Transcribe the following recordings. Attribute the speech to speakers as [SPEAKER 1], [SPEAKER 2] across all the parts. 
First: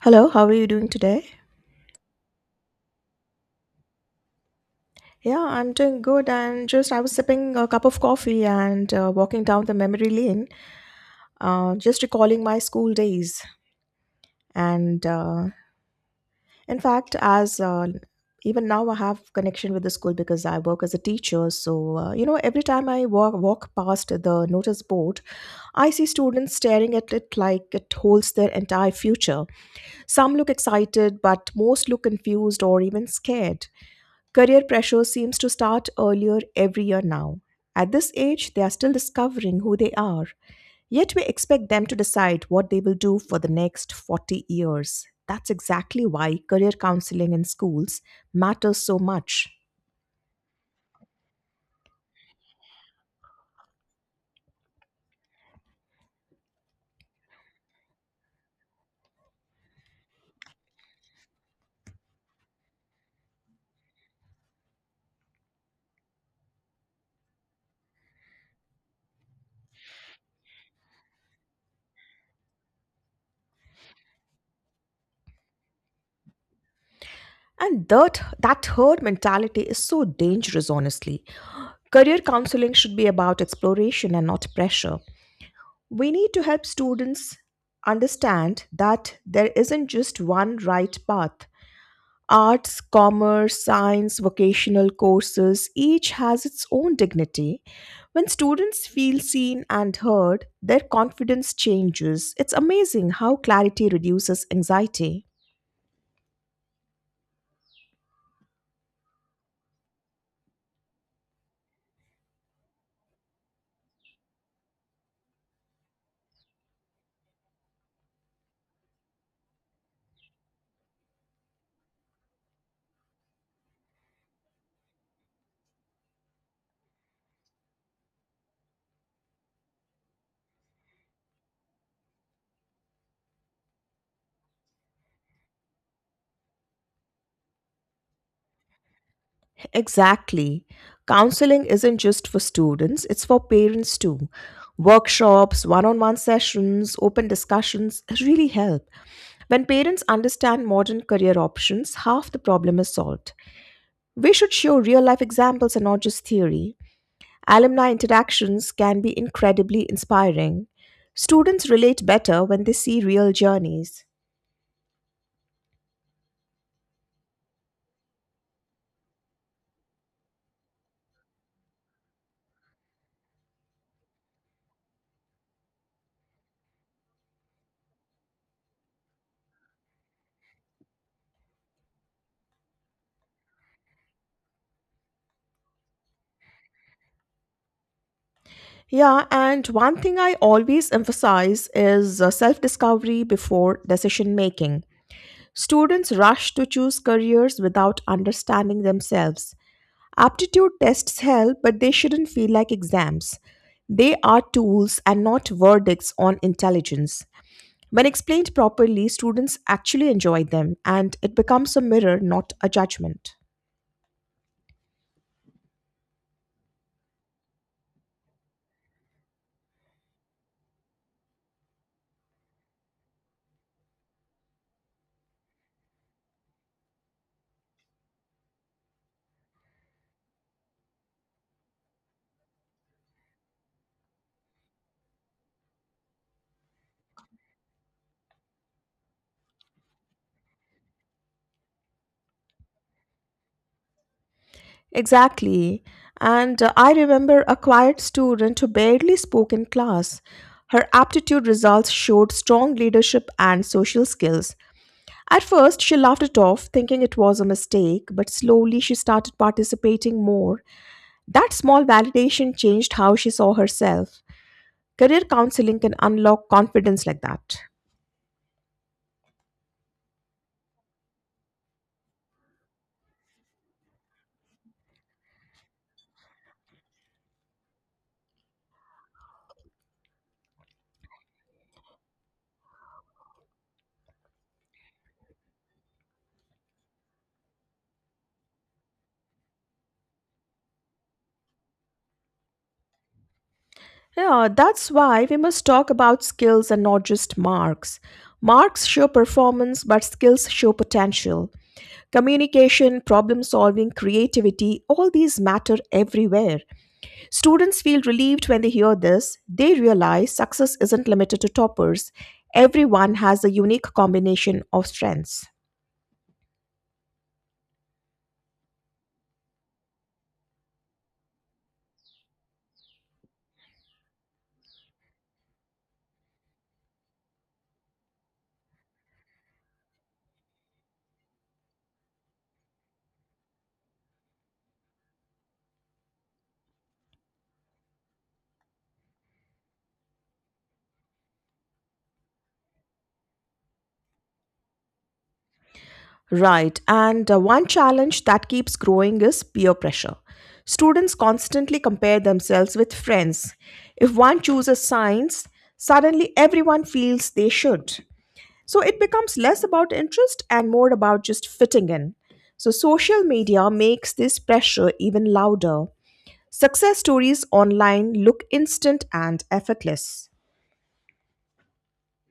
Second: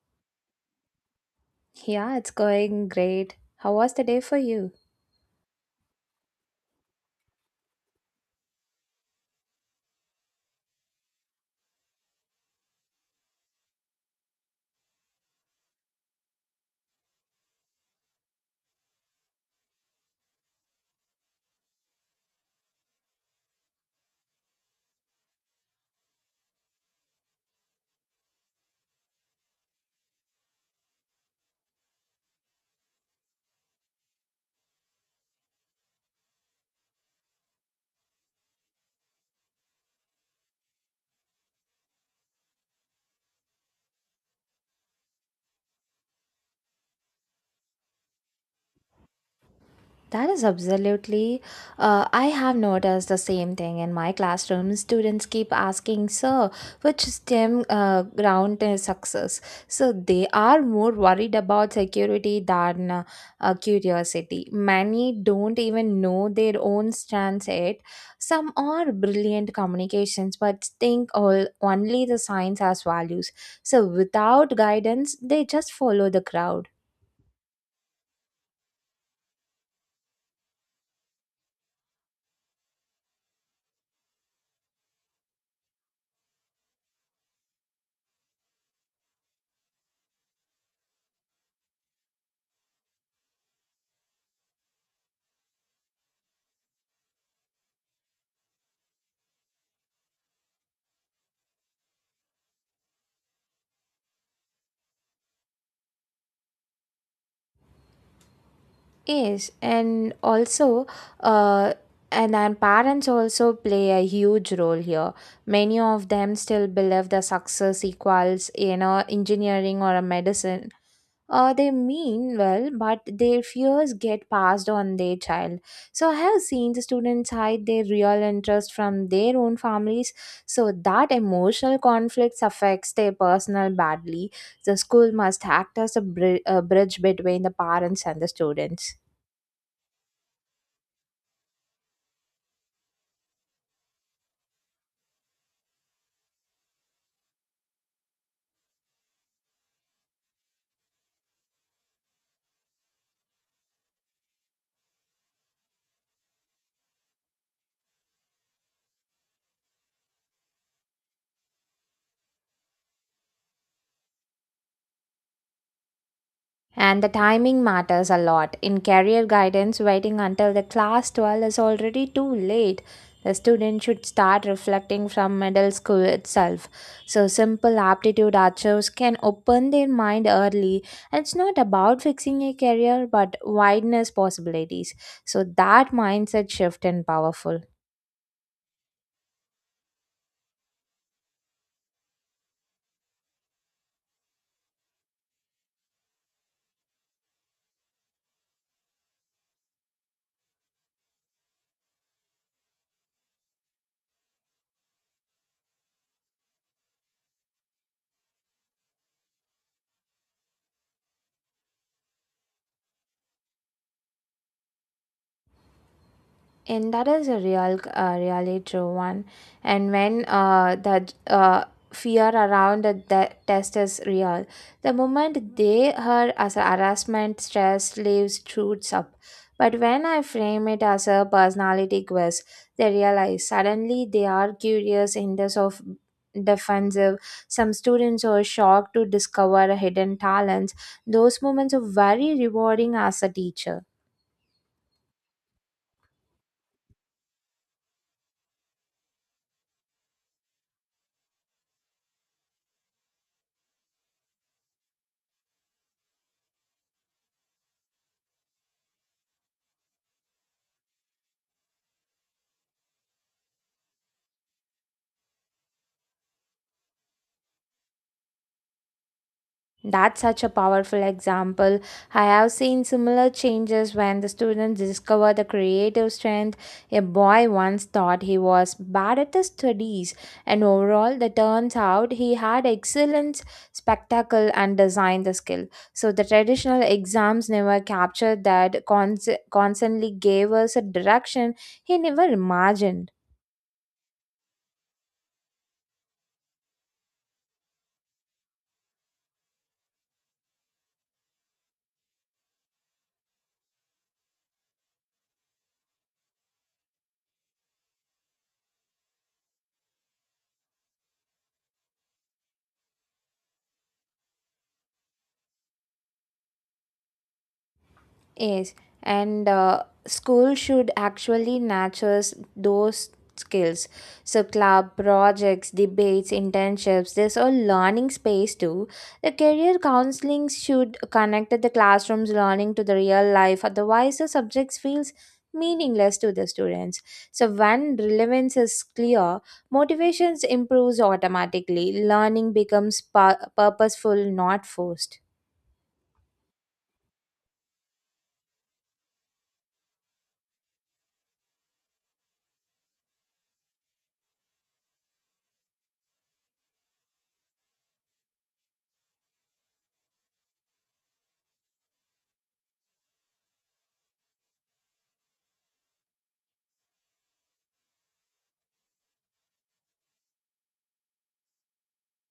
[SPEAKER 1] Hello, how are you doing today?
[SPEAKER 2] Yeah, it's going great. How was the day for you?
[SPEAKER 1] Yeah, I'm doing good. And just I was sipping a cup of coffee and walking down the memory lane. Just recalling my school days. And in fact, as Even now I have connection with the school because I work as a teacher. Every time I walk past the notice board, I see students staring at it like it holds their entire future. Some look excited, but most look confused or even scared. Career pressure seems to start earlier every year now. At this age, they are still discovering who they are, yet we expect them to decide what they will do for the next 40 years. That's exactly why career counseling in schools matters so much.
[SPEAKER 2] That is absolutely. I have noticed the same thing in my classroom. Students keep asking, Sir, which STEM ground is success? So they are more worried about security than curiosity. Many don't even know their own strands yet. Some are brilliant communications, but think all only the science has values. So without guidance, they just follow the crowd.
[SPEAKER 1] And that herd mentality is so dangerous, honestly. Career counseling should be about exploration and not pressure. We need to help students understand that there isn't just one right path. Arts, commerce, science, vocational courses, each has its own dignity. When students feel seen and heard, their confidence changes. It's amazing how clarity reduces anxiety.
[SPEAKER 2] Yes, and also, uh, and then parents also play a huge role here. Many of them still believe the success equals, you know, engineering or a medicine. They mean well, but their fears get passed on their child. So I have seen the students hide their real interest from their own families. So that emotional conflicts affects their personal badly. The school must act as a, a bridge between the parents and the students.
[SPEAKER 1] Exactly. Counseling isn't just for students, it's for parents too. Workshops, one on one sessions, open discussions really help. When parents understand modern career options, half the problem is solved. We should show real life examples and not just theory. Alumni interactions can be incredibly inspiring. Students relate better when they see real journeys.
[SPEAKER 2] And the timing matters a lot. In career guidance, waiting until the class 12 is already too late. The student should start reflecting from middle school itself. So, simple aptitude archers can open their mind early. And it's not about fixing a career, but wideness possibilities. So, that mindset shift is powerful.
[SPEAKER 1] Yeah, and one thing I always emphasize is self discovery before decision making. Students rush to choose careers without understanding themselves. Aptitude tests help, but they shouldn't feel like exams. They are tools and not verdicts on intelligence. When explained properly, students actually enjoy them and it becomes a mirror, not a judgment.
[SPEAKER 2] And that is a real, really true one. And when that fear around the test is real, the moment they heard as a harassment, stress leaves shoots up. But when I frame it as a personality quiz, they realize suddenly they are curious in this of defensive. Some students are shocked to discover hidden talents. Those moments are very rewarding as a teacher.
[SPEAKER 1] Exactly. And I remember a quiet student who barely spoke in class. Her aptitude results showed strong leadership and social skills. At first, she laughed it off, thinking it was a mistake, but slowly she started participating more. That small validation changed how she saw herself. Career counseling can unlock confidence like that.
[SPEAKER 2] That's such a powerful example. I have seen similar changes when the students discover the creative strength. A boy once thought he was bad at the studies, and overall, it turns out he had excellence, spectacle, and design the skill. So the traditional exams never captured that, constantly gave us a direction he never imagined.
[SPEAKER 1] Yeah, that's why we must talk about skills and not just marks. Marks show performance, but skills show potential. Communication, problem solving, creativity, all these matter everywhere. Students feel relieved when they hear this. They realize success isn't limited to toppers, everyone has a unique combination of strengths.
[SPEAKER 2] Yes, and School should actually nurtures those skills. So club projects, debates, internships, there's a learning space too. The career counseling should connect the classroom's learning to the real life. Otherwise, the subjects feels meaningless to the students. So when relevance is clear, motivations improves automatically. Learning becomes purposeful, not forced.
[SPEAKER 1] Right. And One challenge that keeps growing is peer pressure. Students constantly compare themselves with friends. If one chooses science, suddenly everyone feels they should. So it becomes less about interest and more about just fitting in. So social media makes this pressure even louder. Success stories online look instant and effortless.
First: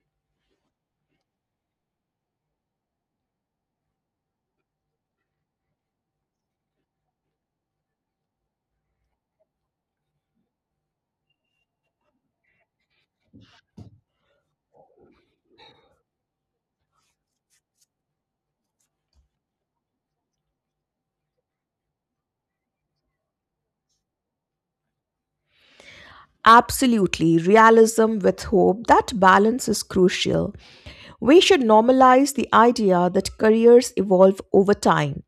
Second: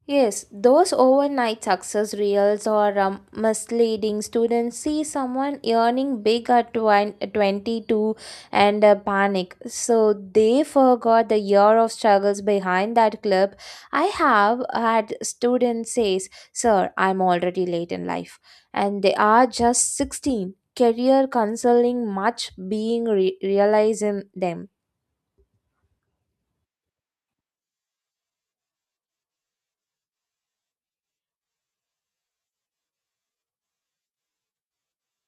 [SPEAKER 2] Yes, those overnight success reels are misleading. Students see someone earning big at 22 and panic. So they forgot the year of struggles behind that clip. I have had students says, "Sir, I'm already late in life," and they are just 16. Career counseling much being realized in them.
[SPEAKER 1] Absolutely, realism with hope, that balance is crucial. We should normalize the idea that careers evolve over time.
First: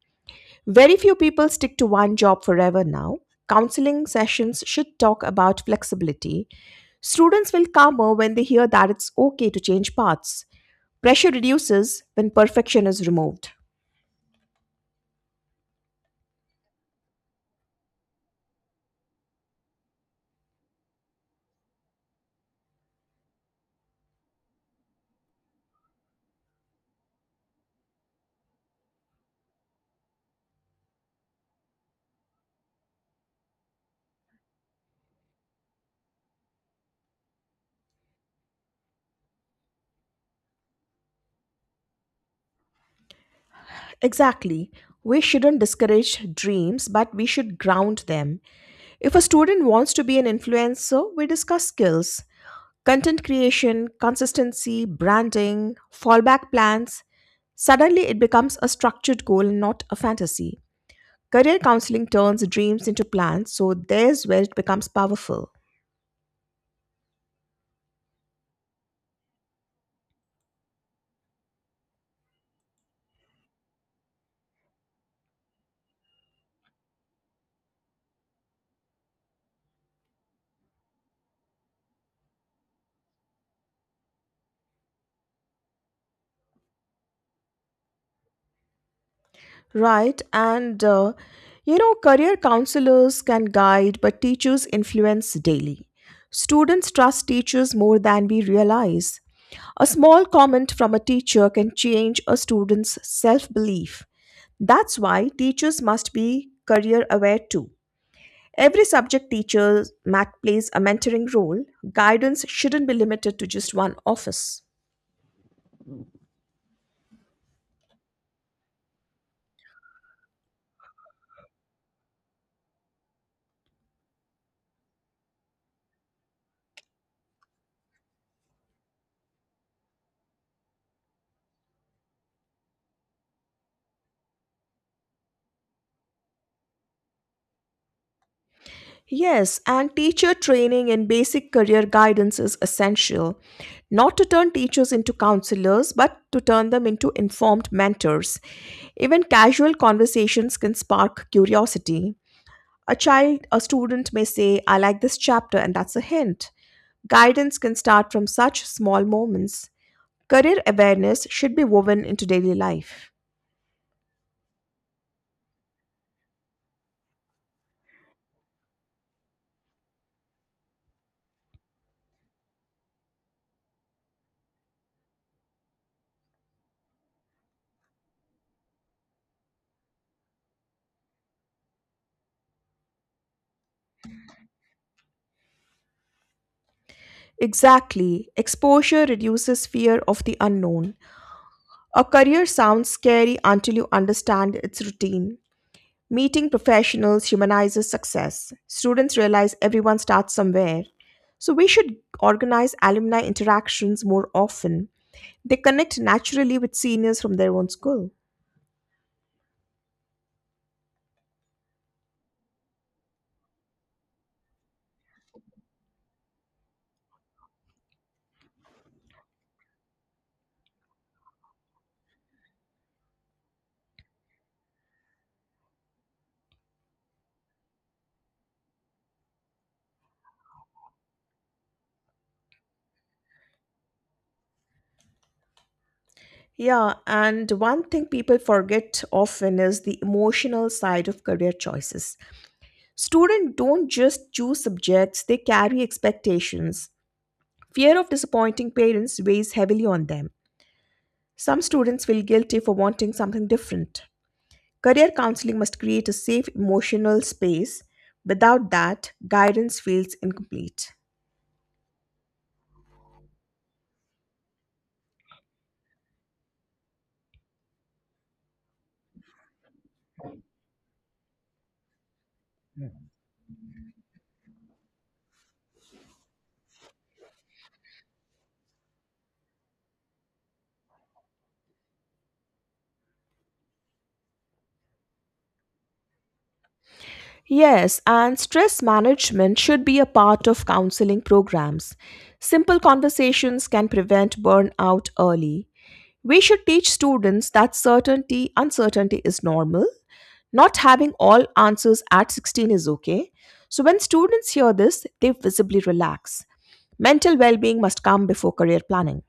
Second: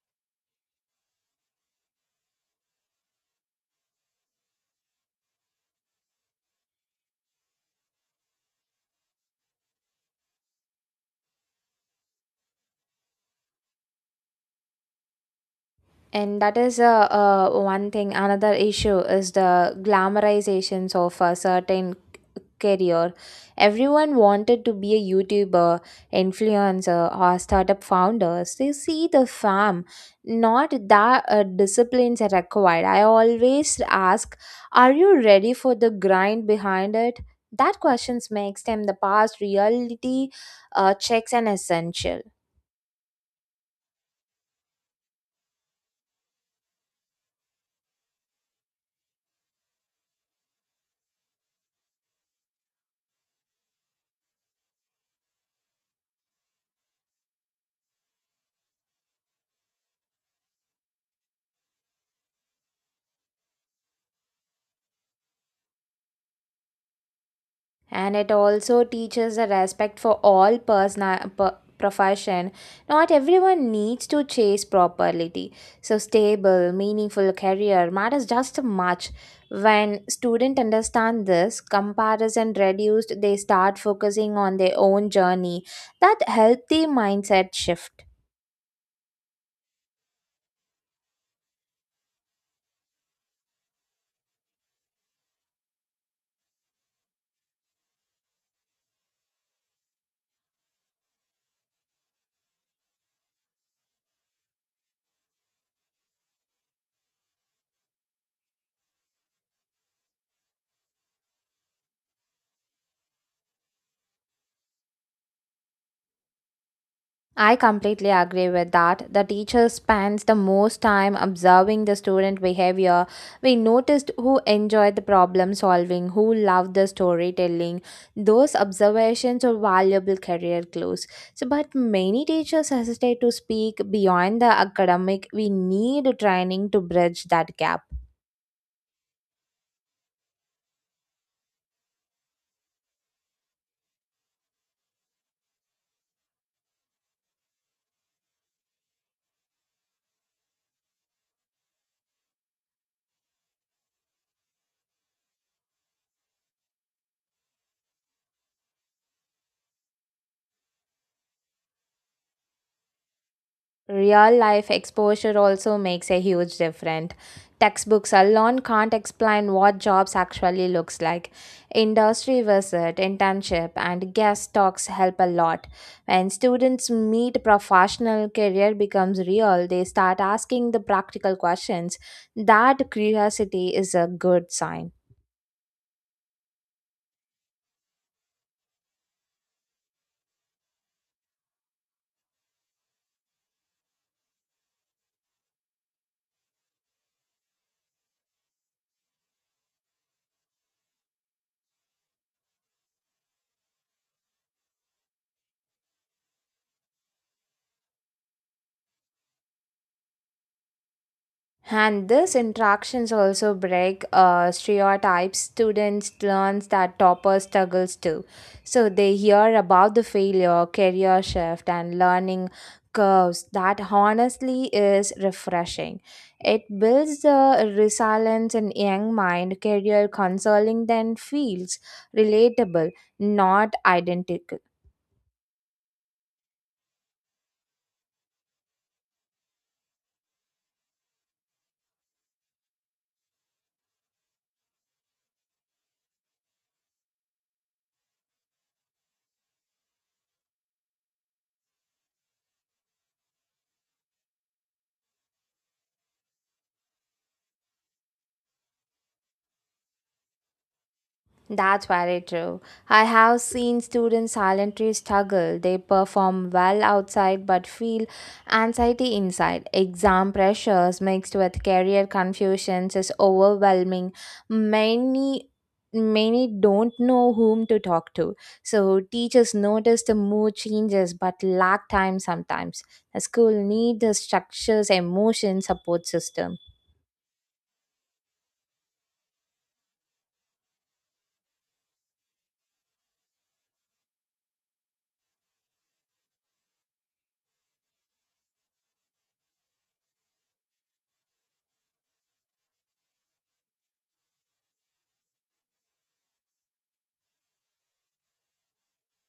[SPEAKER 1] Very few people stick to one job forever now. Counseling sessions should talk about flexibility. Students will calmer when they hear that it's okay to change paths. Pressure reduces when perfection is removed.
[SPEAKER 2] And that is one thing. Another issue is the glamorizations of a certain career. Everyone wanted to be a YouTuber, influencer, or startup founders. They see the fam, not that disciplines are required. I always ask, are you ready for the grind behind it? That questions makes them the past reality checks an essential.
[SPEAKER 1] Exactly. We shouldn't discourage dreams, but we should ground them. If a student wants to be an influencer, we discuss skills. Content creation, consistency, branding, fallback plans. Suddenly, it becomes a structured goal, not a fantasy. Career counseling turns dreams into plans, so there's where it becomes powerful.
[SPEAKER 2] And it also teaches a respect for all person profession, not everyone needs to chase property. So stable meaningful career matters just much. When students understand this comparison reduced, they start focusing on their own journey. That healthy mindset shift.
[SPEAKER 1] Right, and uh, Career counselors can guide, but teachers influence daily. Students trust teachers more than we realize. A small comment from a teacher can change a student's self belief. That's why teachers must be career aware too. Every subject teacher mat plays a mentoring role. Guidance shouldn't be limited to just one office.
[SPEAKER 2] I completely agree with that. The teacher spends the most time observing the student behavior. We noticed who enjoyed the problem solving, who loved the storytelling. Those observations are valuable career clues. So, but many teachers hesitate to speak beyond the academic. We need training to bridge that gap.
[SPEAKER 1] Yes, and teacher training and basic career guidance is essential. Not to turn teachers into counselors, but to turn them into informed mentors. Even casual conversations can spark curiosity. A child, a student may say, I like this chapter, and that's a hint. Guidance can start from such small moments. Career awareness should be woven into daily life.
[SPEAKER 2] Real life exposure also makes a huge difference. Textbooks alone can't explain what jobs actually looks like. Industry visit, internship, and guest talks help a lot. When students meet professional career becomes real, they start asking the practical questions. That curiosity is a good sign.
[SPEAKER 1] Exactly. Exposure reduces fear of the unknown. A career sounds scary until you understand its routine. Meeting professionals humanizes success. Students realize everyone starts somewhere. So we should organize alumni interactions more often. They connect naturally with seniors from their own school.
[SPEAKER 2] And these interactions also break stereotypes. Students learn that topper struggles too. So they hear about the failure, career shift, and learning curves. That honestly is refreshing. It builds the resilience in young mind. Career counseling then feels relatable, not identical.
[SPEAKER 1] Yeah, and one thing people forget often is the emotional side of career choices. Students don't just choose subjects, they carry expectations. Fear of disappointing parents weighs heavily on them. Some students feel guilty for wanting something different. Career counseling must create a safe emotional space. Without that, guidance feels incomplete.
[SPEAKER 2] That's very true. I have seen students silently struggle. They perform well outside but feel anxiety inside. Exam pressures mixed with career confusions is overwhelming. Many many don't know whom to talk to. So teachers notice the mood changes but lack time sometimes. The school needs a structures, emotion support system.
[SPEAKER 1] Yes, and stress management should be a part of counseling programs. Simple conversations can prevent burnout early. We should teach students that certainty, uncertainty is normal. Not having all answers at 16 is okay. So when students hear this, they visibly relax. Mental well-being must come before career planning.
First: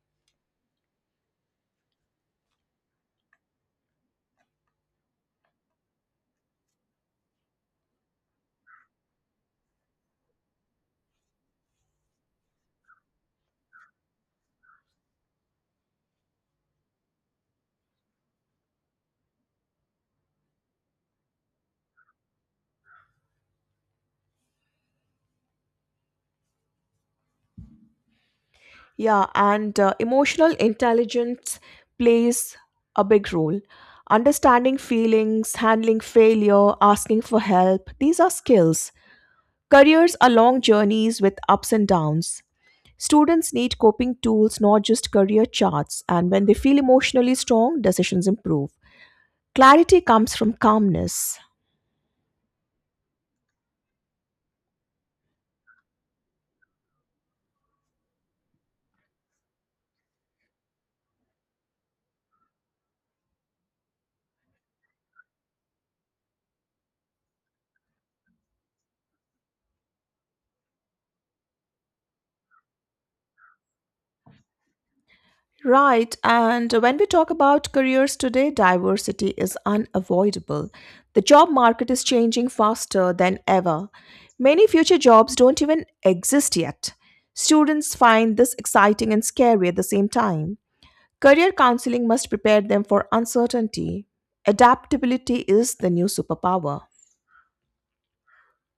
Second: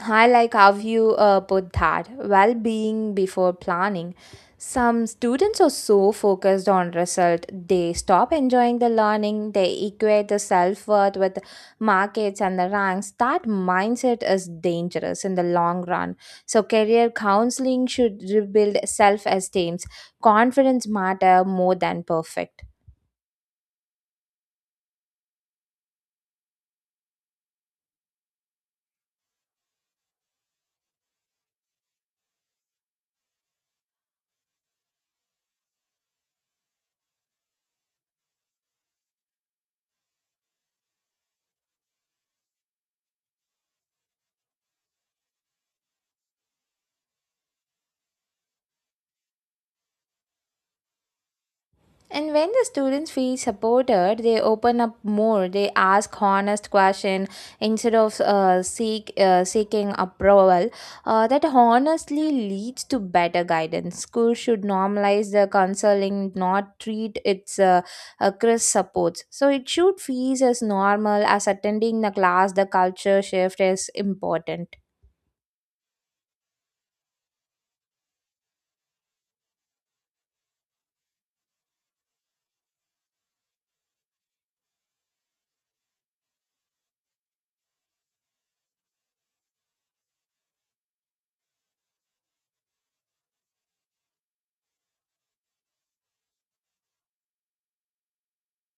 [SPEAKER 2] I like how you put that well being before planning. Some students are so focused on result, they stop enjoying the learning, they equate the self worth with markets and the ranks. That mindset is dangerous in the long run. So, career counseling should rebuild self esteem. Confidence matter more than perfect.
[SPEAKER 1] Yeah, and Emotional intelligence plays a big role. Understanding feelings, handling failure, asking for help, these are skills. Careers are long journeys with ups and downs. Students need coping tools, not just career charts, and when they feel emotionally strong, decisions improve. Clarity comes from calmness.
[SPEAKER 2] And when the students feel supported, they open up more. They ask honest question instead of seeking approval. That honestly leads to better guidance. School should normalize the counseling, not treat its crisp supports. So it should feel as normal as attending the class. The culture shift is important.
[SPEAKER 1] Right, and when we talk about careers today, diversity is unavoidable. The job market is changing faster than ever. Many future jobs don't even exist yet. Students find this exciting and scary at the same time. Career counseling must prepare them for uncertainty. Adaptability is the new superpower.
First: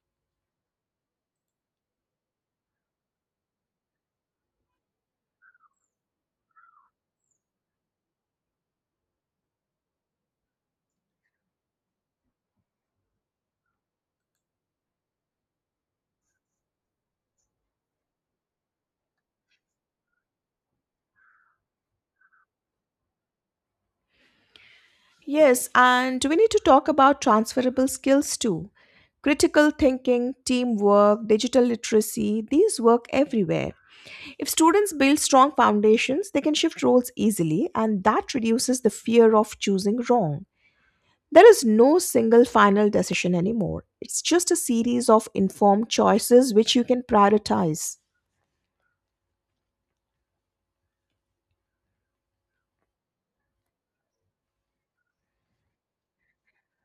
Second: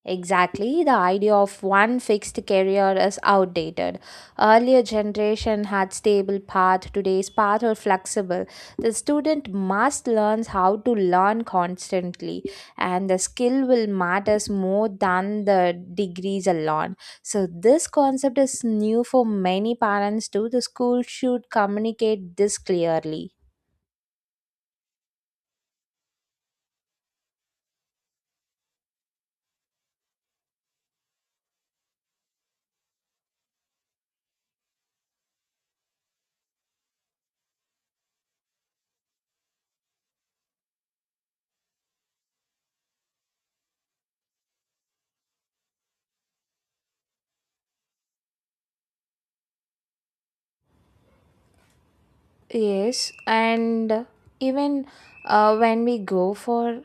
[SPEAKER 2] Exactly, the idea of one fixed career is outdated. Earlier generation had stable path, today's path are flexible. The student must learn how to learn constantly and the skill will matters more than the degrees alone. So this concept is new for many parents too. The school should communicate this clearly.
[SPEAKER 1] Yes, and we need to talk about transferable skills too. Critical thinking, teamwork, digital literacy, these work everywhere. If students build strong foundations, they can shift roles easily, and that reduces the fear of choosing wrong. There is no single final decision anymore. It's just a series of informed choices which you can prioritize.
[SPEAKER 2] Yes, and even when we go for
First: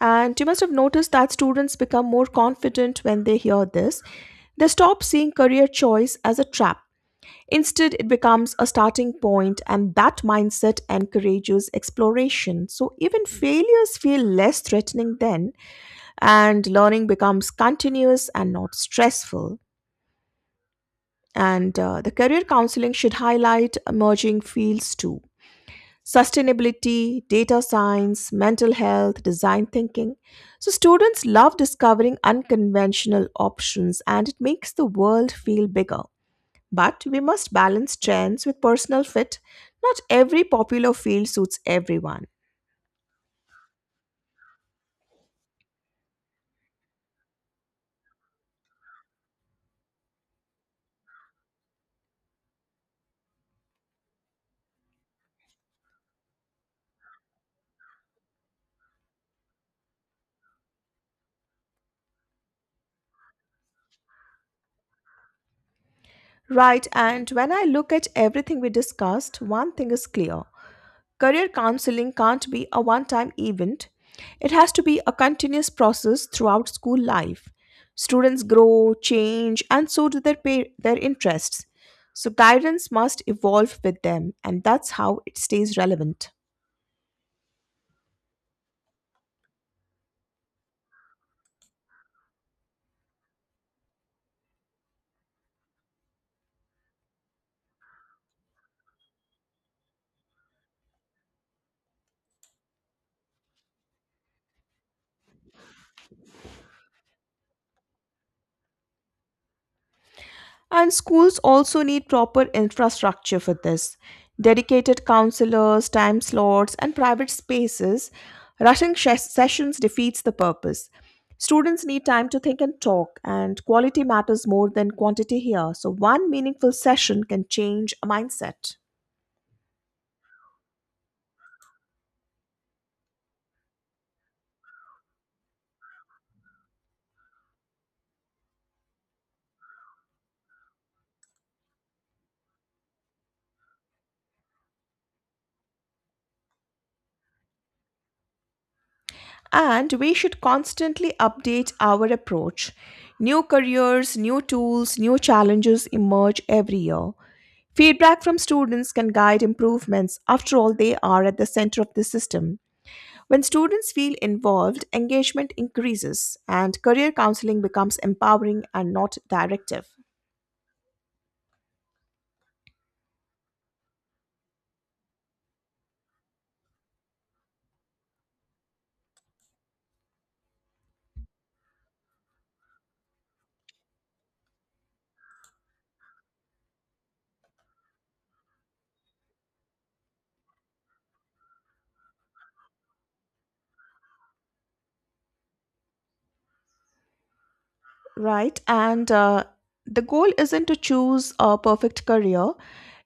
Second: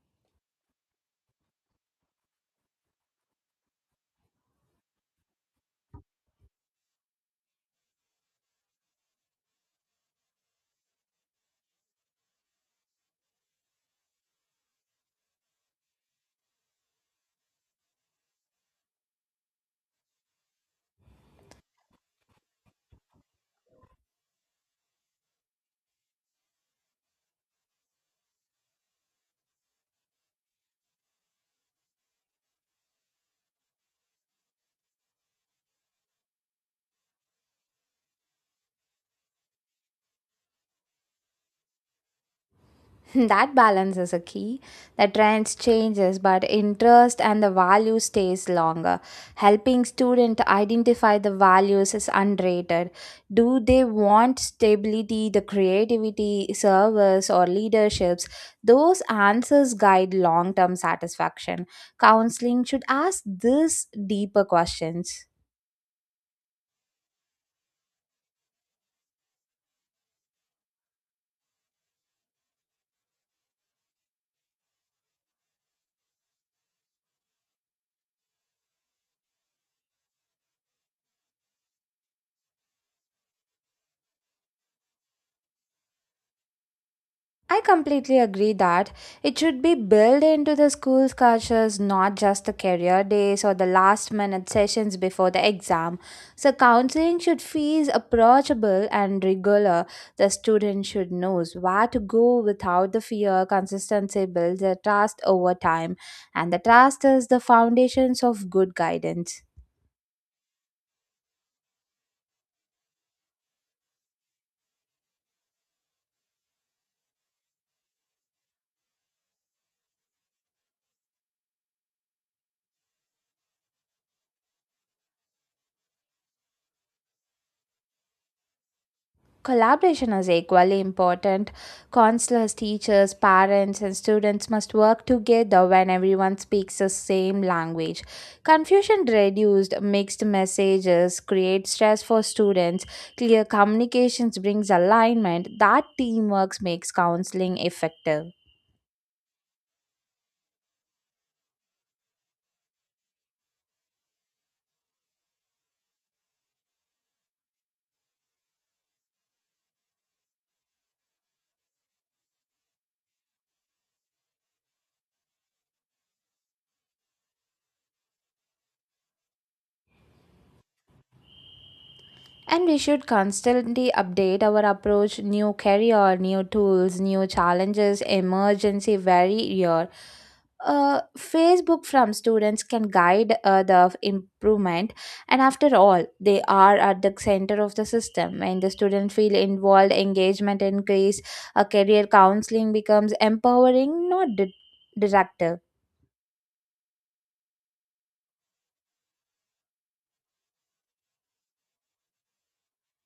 [SPEAKER 1] And you must have noticed that students become more confident when they hear this. They stop seeing career choice as a trap. Instead, it becomes a starting point, and that mindset encourages exploration. So, even failures feel less threatening then and learning becomes continuous and not stressful. And The career counseling should highlight emerging fields too: sustainability, data science, mental health, design thinking. So, students love discovering unconventional options and it makes the world feel bigger. But we must balance trends with personal fit. Not every popular field suits everyone.
[SPEAKER 2] That balance is a key. The trends changes but interest and the value stays longer. Helping student identify the values is underrated. Do they want stability the creativity service or leaderships? Those answers guide long-term satisfaction. Counseling should ask these deeper questions.
[SPEAKER 1] Right, and when I look at everything we discussed, one thing is clear. Career counseling can't be a one time event, it has to be a continuous process throughout school life. Students grow, change, and so do their interests. So, guidance must evolve with them, and that's how it stays relevant.
[SPEAKER 2] I completely agree that it should be built into the school's cultures, not just the career days or the last minute sessions before the exam. So, counseling should feel approachable and regular. The student should know where to go without the fear. Consistency builds a trust over time, and the trust is the foundations of good guidance.
[SPEAKER 1] And schools also need proper infrastructure for this: dedicated counselors, time slots, and private spaces. Rushing sessions defeats the purpose. Students need time to think and talk, and quality matters more than quantity here. So, one meaningful session can change a mindset.
[SPEAKER 2] Collaboration is equally important. Counselors, teachers, parents, and students must work together when everyone speaks the same language. Confusion reduced, mixed messages create stress for students. Clear communications brings alignment. That teamwork makes counseling effective.
[SPEAKER 1] And we should constantly update our approach. New careers, new tools, new challenges emerge every year. Feedback from students can guide improvements. After all, they are at the center of the system. When students feel involved, engagement increases and career counseling becomes empowering and not directive.
[SPEAKER 2] And we should constantly update our approach. New career, new tools, new challenges, emergency very year. Facebook from students can guide the improvement, and after all, they are at the center of the system. When the student feel involved, engagement increase, a career counseling becomes empowering, not directive.
[SPEAKER 1] Right. And The goal isn't to choose a perfect career,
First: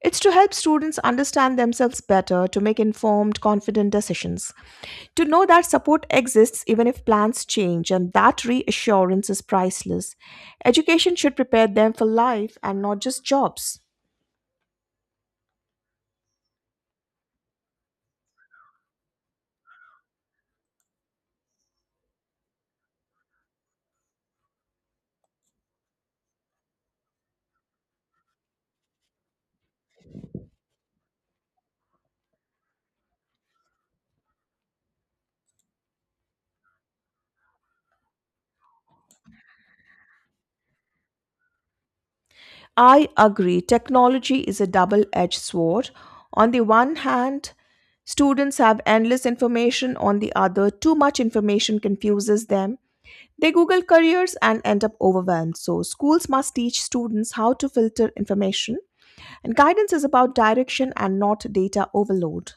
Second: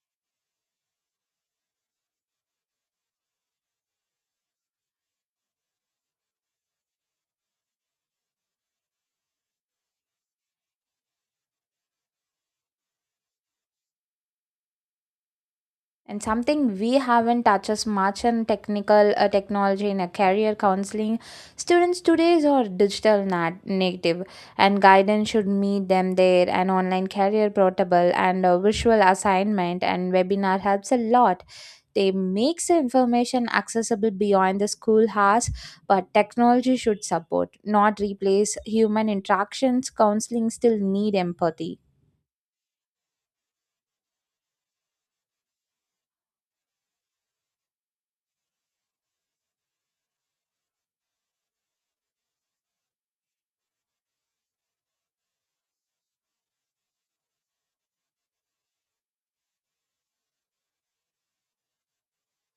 [SPEAKER 1] it's to help students understand themselves better, to make informed, confident decisions, to know that support exists even if plans change, and that reassurance is priceless. Education should prepare them for life and not just jobs.
[SPEAKER 2] And something we haven't touched as much on technical technology in a career counseling, students today are digital native, and guidance should meet them there. And online career portable and a visual assignment and webinar helps a lot. They makes the information accessible beyond the school hours, but technology should support, not replace human interactions. Counseling still need empathy.
[SPEAKER 1] I agree, technology is a double edged sword. On the one hand, students have endless information; on the other, too much information confuses them. They Google careers and end up overwhelmed. So, schools must teach students how to filter information, and guidance is about direction and not data overload.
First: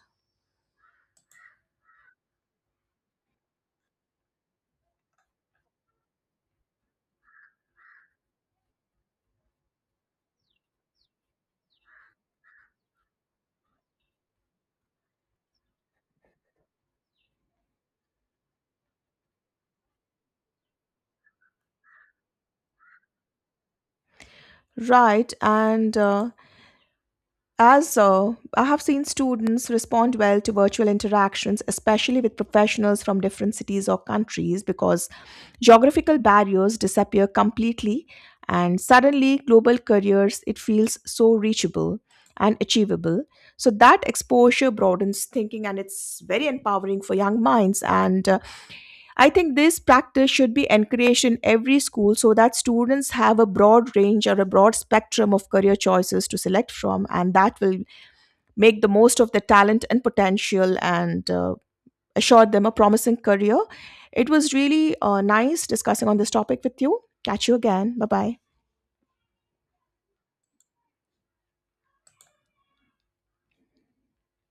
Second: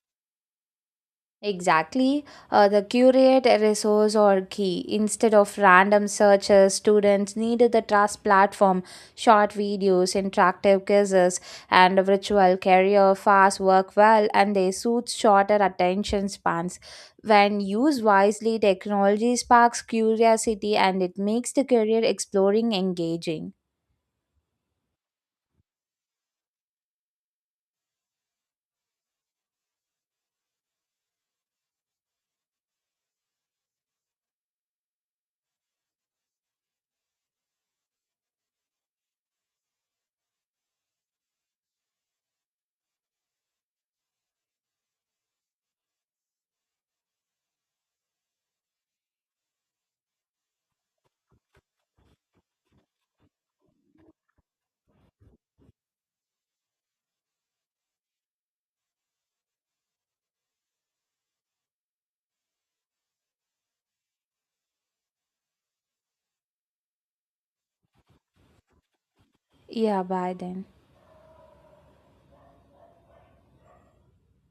[SPEAKER 2] Exactly. The curate resource or key. Instead of random searches, students needed the trust platform, short videos, interactive quizzes, and a virtual career fast work well and they suit shorter attention spans. When used wisely, technology sparks curiosity and it makes the career exploring engaging.
[SPEAKER 1] Right, and As I have seen students respond well to virtual interactions, especially with professionals from different cities or countries, because geographical barriers disappear completely and suddenly global careers, it feels so reachable and achievable. So that exposure broadens thinking and it's very empowering for young minds. And I think this practice should be encouraged in every school so that students have a broad range or a broad spectrum of career choices to select from, and that will make the most of their talent and potential and assured them a promising career. It was really nice discussing on this topic with you. Catch you again. Bye bye.
[SPEAKER 2] Yeah, bye then.